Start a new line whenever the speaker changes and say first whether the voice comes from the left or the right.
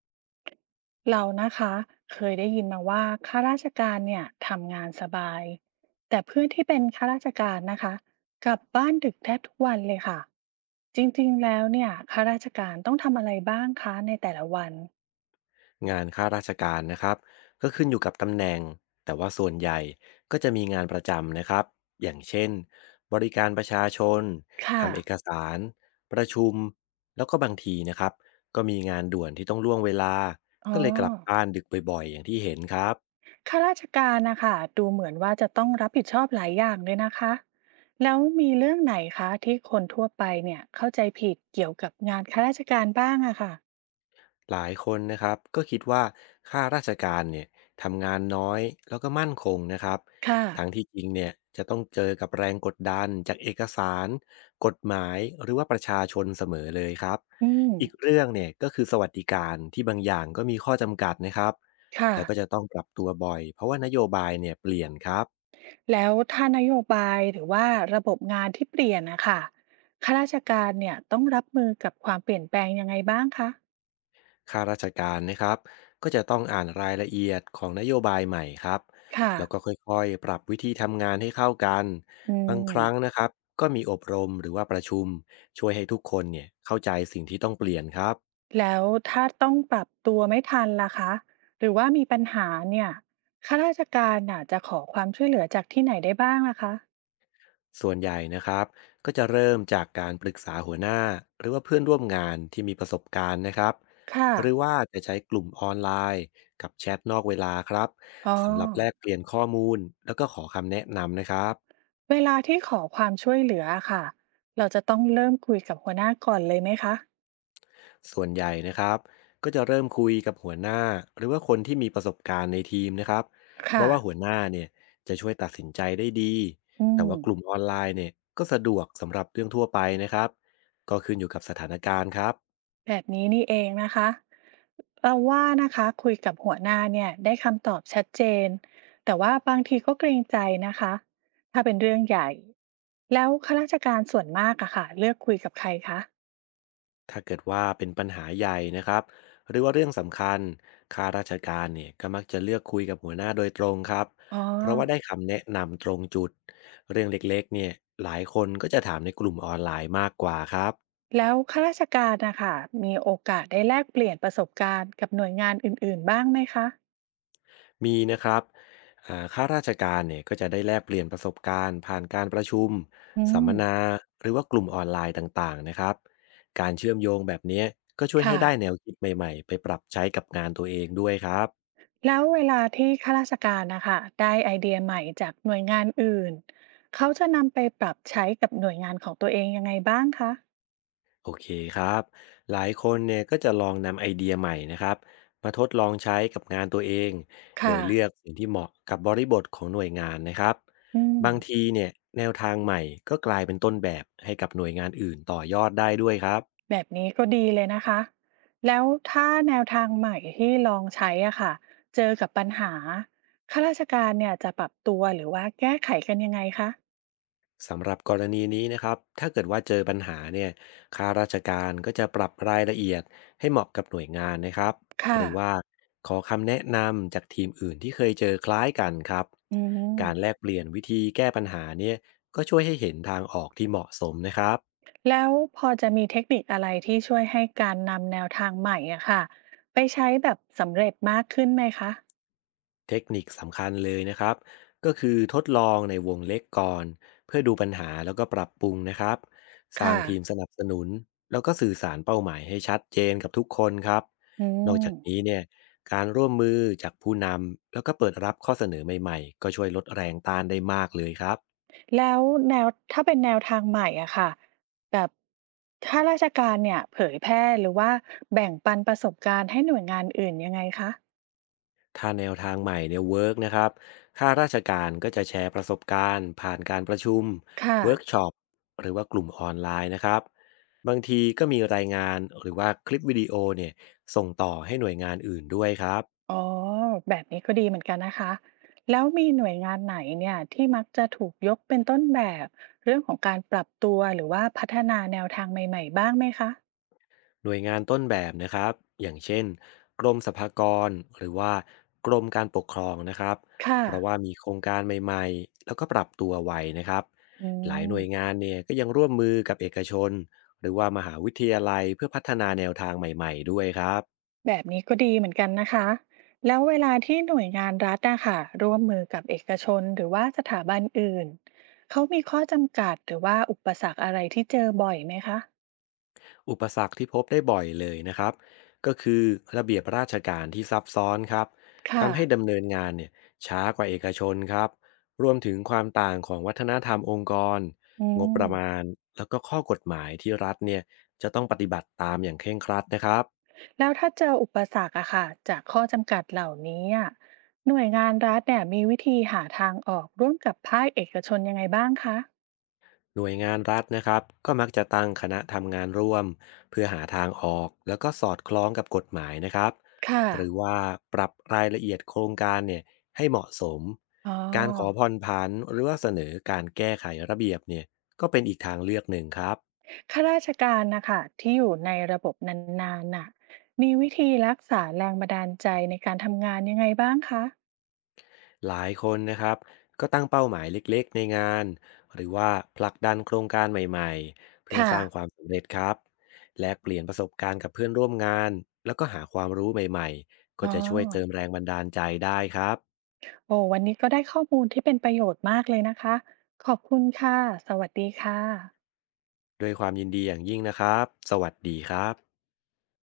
right: เรานะคะเคยได้ยินมาว่าข้าราชการเนี่ยทำงานสบายแต่เพื่อนที่เป็นข้าราชการนะคะกลับบ้านดึกแทบทุกวันเลยค่ะจริงๆแล้วเนี่ยข้าราชการต้องทำอะไรบ้างคะในแต่ละวัน
left: งานข้าราชการนะครับก็ขึ้นอยู่กับตำแหน่งแต่ว่าส่วนใหญ่ก็จะมีงานประจำนะครับอย่างเช่นบริการประชาชน
right: ค่ะ
left: ทำเอกสารประชุมแล้วก็บางทีนะครับก็มีงานด่วนที่ต้องล่วงเวลา
right: อ๋อ
left: ก็เลยกลับบ้านดึกบ่อยๆอย่างที่เห็นครับ
right: ข้าราชการนะคะดูเหมือนว่าจะต้องรับผิดชอบหลายอย่างเลยนะคะแล้วมีเรื่องไหนคะที่คนทั่วไปเนี่ยเข้าใจผิดเกี่ยวกับงานข้าราชการบ้างอะค่ะ
left: หลายคนนะครับก็คิดว่าข้าราชการเนี่ยทำงานน้อยแล้วก็มั่นคงนะครับ
right: ค่ะ
left: ทั้งที่จริงเนี่ยจะต้องเจอกับแรงกดดันจากเอกสารกฎหมายหรือว่าประชาชนเสมอเลยครับ
right: อืม
left: อีกเรื่องเนี่ยก็คือสวัสดิการที่บางอย่างก็มีข้อจำกัดนะครับ
right: ค่ะ
left: แล้วก็จะต้องปรับตัวบ่อยเพราะว่านโยบายเนี่ยเปลี่ยนครับ
right: แล้วถ้านโยบายหรือว่าระบบงานที่เปลี่ยนนะคะข้าราชการเนี่ยต้องรับมือกับความเปลี่ยนแปลงยังไงบ้างคะ
left: ข้าราชการนะครับก็จะต้องอ่านรายละเอียดของนโยบายใหม่ครับ
right: ค่ะ
left: แล้วก็ค่อยๆปรับวิธีทำงานให้เข้ากัน
right: อื
left: บาง
right: ม
left: ครั้งนะครับก็มีอบรมหรือว่าประชุมช่วยให้ทุกคนเนี่ยเข้าใจสิ่งที่ต้องเปลี่ยนครับ
right: แล้วถ้าต้องปรับตัวไม่ทันล่ะคะหรือว่ามีปัญหาเนี่ยข้าราชการน่ะจะขอความช่วยเหลือจากที่ไหนได้บ้างล่ะคะ
left: ส่วนใหญ่นะครับก็จะเริ่มจากการปรึกษาหัวหน้าหรือว่าเพื่อนร่วมงานที่มีประสบการณ์นะครับ
right: ค่ะ
left: หรือว่าจะใช้กลุ่มออนไลน์กับแชทนอกเวลาครับ
right: อ๋อ
left: สำหรับแลกเปลี่ยนข้อมูลแล้วก็ขอคำแนะนำนะครับ
right: เวลาที่ขอความช่วยเหลือค่ะเราจะต้องเริ่มคุยกับหัวหน้าก่อนเลยไหมคะ
left: ส่วนใหญ่นะครับก็จะเริ่มคุยกับหัวหน้าหรือว่าคนที่มีประสบการณ์ในทีมนะครับเพ
right: ค่ะ
left: ราะว่าหัวหน้าเนี่ยจะช่วยตัดสินใจได้ดี
right: อื
left: แต่
right: ม
left: ว่ากลุ่มออนไลน์เนี่ยก็สะดวกสำหรับเรื่องทั่วไปนะครับก็ขึ้นอยู่กับสถานการณ์ครับ
right: แบบนี้นี่เองนะคะเราว่านะคะคุยกับหัวหน้าเนี่ยได้คำตอบชัดเจนแต่ว่าบางทีก็เกรงใจนะคะถ้าเป็นเรื่องใหญ่แล้วข้าราชการส่วนมากอะค่ะเลือกคุยกับใครคะ
left: ถ้าเกิดว่าเป็นปัญหาใหญ่นะครับหรือว่าเรื่องสำคัญข้าราชการเนี่ยก็มักจะเลือกคุยกับหัวหน้าโดยตรงครับ
right: อ๋อ
left: เพราะว่าได้คำแนะนำตรงจุดเรื่องเล็กๆเนี่ยหลายคนก็จะถามในกลุ่มออนไลน์มากกว่าครับ
right: แล้วข้าราชการนะคะมีโอกาสได้แลกเปลี่ยนประสบการณ์กับหน่วยงานอื่นๆบ้างไหมคะ
left: มีนะครับข้าราชการเนี่ยก็จะได้แลกเปลี่ยนประสบการณ์ผ่านการประชุม
right: อื
left: สัมม
right: ม
left: นาหรือว่ากลุ่มออนไลน์ต่างๆนะครับการเชื่อมโยงแบบเนี้ยก็ช่วยให้
right: ค่ะ
left: ได้แนวคิดใหม่ๆไปปรับใช้กับงานตัวเองด้วยครับ
right: แล้วเวลาที่ข้าราชการนะคะได้ไอเดียใหม่จากหน่วยงานอื่นเขาจะนำไปปรับใช้กับหน่วยงานของตัวเองยังไงบ้างคะ
left: โอเคครับหลายคนเนี่ยก็จะลองนำไอเดียใหม่นะครับมาทดลองใช้กับงานตัวเองโด
right: ค่ะ
left: ยเลือกสิ่งที่เหมาะกับบริบทของหน่วยงานนะครับ
right: อืม
left: บางทีเนี่ยแนวทางใหม่ก็กลายเป็นต้นแบบให้กับหน่วยงานอื่นต่อยอดได้ด้วยครับ
right: แบบนี้ก็ดีเลยนะคะ แล้วถ้าแนวทางใหม่ที่ลองใช้อะค่ะเจอกับปัญหาข้าราชการเนี่ยจะปรับตัวหรือว่าแก้ไขกันยังไงคะ
left: สำหรับกรณีนี้นะครับถ้าเกิดว่าเจอปัญหาเนี่ยข้าราชการก็จะปรับรายละเอียดให้เหมาะกับหน่วยงานนะครับห
right: ค่ะ
left: รือว่าขอคำแนะนำจากทีมอื่นที่เคยเจอคล้ายกันครับ
right: อืม
left: การแลกเปลี่ยนวิธีแก้ปัญหาเนี่ยก็ช่วยให้เห็นทางออกที่เหมาะสมนะครับ
right: แล้วพอจะมีเทคนิคอะไรที่ช่วยให้การนำแนวทางใหม่อะค่ะไปใช้แบบสำเร็จมากขึ้นไหมคะ
left: เทคนิคสำคัญเลยนะครับก็คือทดลองในวงเล็กก่อนเพื่อดูปัญหาแล้วก็ปรับปรุงนะครับสร้าง
right: ค่ะ
left: ทีมสนับสนุนแล้วก็สื่อสารเป้าหมายให้ชัดเจนกับทุกคนครับ
right: อื
left: นอก
right: ม
left: จากนี้เนี่ยการร่วมมือจากผู้นำแล้วก็เปิดรับข้อเสนอใหม่ๆก็ช่วยลดแรงต้านได้มากเลยครับ
right: แล้วแนวถ้าเป็นแนวทางใหม่อะค่ะแบบถ้าราชการเนี่ยเผยแพร่หรือว่าแบ่งปันประสบการณ์ให้หน่วยงานอื่นยังไงคะ
left: ถ้าแนวทางใหม่เนี่ยเวิร์กนะครับข้าราชการก็จะแชร์ประสบการณ์ผ่านการประชุม
right: ค่ะ
left: เวิร์กช็อปหรือว่ากลุ่มออนไลน์นะครับ บางทีก็มีรายงานหรือว่าคลิปวิดีโอเนี่ยส่งต่อให้หน่วยงานอื่นด้วยครับ
right: อ๋อแบบนี้ก็ดีเหมือนกันนะคะ แล้วมีหน่วยงานไหนเนี่ยที่มักจะถูกยกเป็นต้นแบบเรื่องของการปรับตัวหรือว่าพัฒนาแนวทางใหม่ๆบ้างไหมคะ
left: หน่วยงานต้นแบบนะครับอย่างเช่นกรมสรรพากรหรือว่ากรมการปกครองนะครับ
right: ค่ะ
left: เพราะว่ามีโครงการใหม่ๆแล้วก็ปรับตัวไวนะครับ
right: อื
left: หลาย
right: ม
left: หน่วยงานเนี่ยก็ยังร่วมมือกับเอกชนหรือว่ามหาวิทยาลัยเพื่อพัฒนาแนวทางใหม่ๆด้วยครับ
right: แบบนี้ก็ดีเหมือนกันนะคะแล้วเวลาที่หน่วยงานรัฐนะคะร่วมมือกับเอกชนหรือว่าสถาบันอื่นเขามีข้อจำกัดหรือว่าอุปสรรคอะไรที่เจอบ่อยไหมคะ
left: อุปสรรคที่พบได้บ่อยเลยนะครับก็คือระเบียบราชการที่ซับซ้อนครับ
right: ค่ะ
left: ทำให้ดำเนินงานเนี่ยช้ากว่าเอกชนครับรวมถึงความต่างของวัฒนธรรมองค์กร
right: อื
left: งบป
right: ม
left: ระมาณแล้วก็ข้อกฎหมายที่รัฐเนี่ยจะต้องปฏิบัติตามอย่างเคร่งครัดนะครับ
right: แล้วถ้าเจออุปสรรคอะค่ะจากข้อจำกัดเหล่านี้อะหน่วยงานรัฐเนี่ยมีวิธีหาทางออกร่วมกับภาคเอกชนยังไงบ้างคะ
left: หน่วยงานรัฐนะครับก็มักจะตั้งคณะทำงานร่วมเพื่อหาทางออกแล้วก็สอดคล้องกับกฎหมายนะครับ
right: ค่ะ
left: หรือว่าปรับรายละเอียดโครงการเนี่ยให้เหมาะสม
right: อ๋อ
left: การขอผ่อนผันหรือว่าเสนอการแก้ไขระเบียบเนี่ยก็เป็นอีกทางเลือกหนึ่งครับ
right: ข้าราชการนะคะที่อยู่ในระบบนานๆน่ะมีวิธีรักษาแรงบันดาลใจในการทำงานยังไงบ้างคะ
left: หลายคนนะครับก็ตั้งเป้าหมายเล็กๆในงานหรือว่าผลักดันโครงการใหม่ๆเพื่อ
right: ค่ะ
left: สร้างความสำเร็จครับแลกเปลี่ยนประสบการณ์กับเพื่อนร่วมงานแล้วก็หาความรู้ใหม่ๆก็
right: อ๋อ
left: จะช่วยเติมแรงบันดาลใจได้ครับ
right: โอ้วันนี้ก็ได้ข้อมูลที่เป็นประโยชน์มากเลยนะคะขอบคุณค่ะสวัสดีค่ะ
left: ด้วยความยินดีอย่างยิ่งนะครับสวัสดีครับ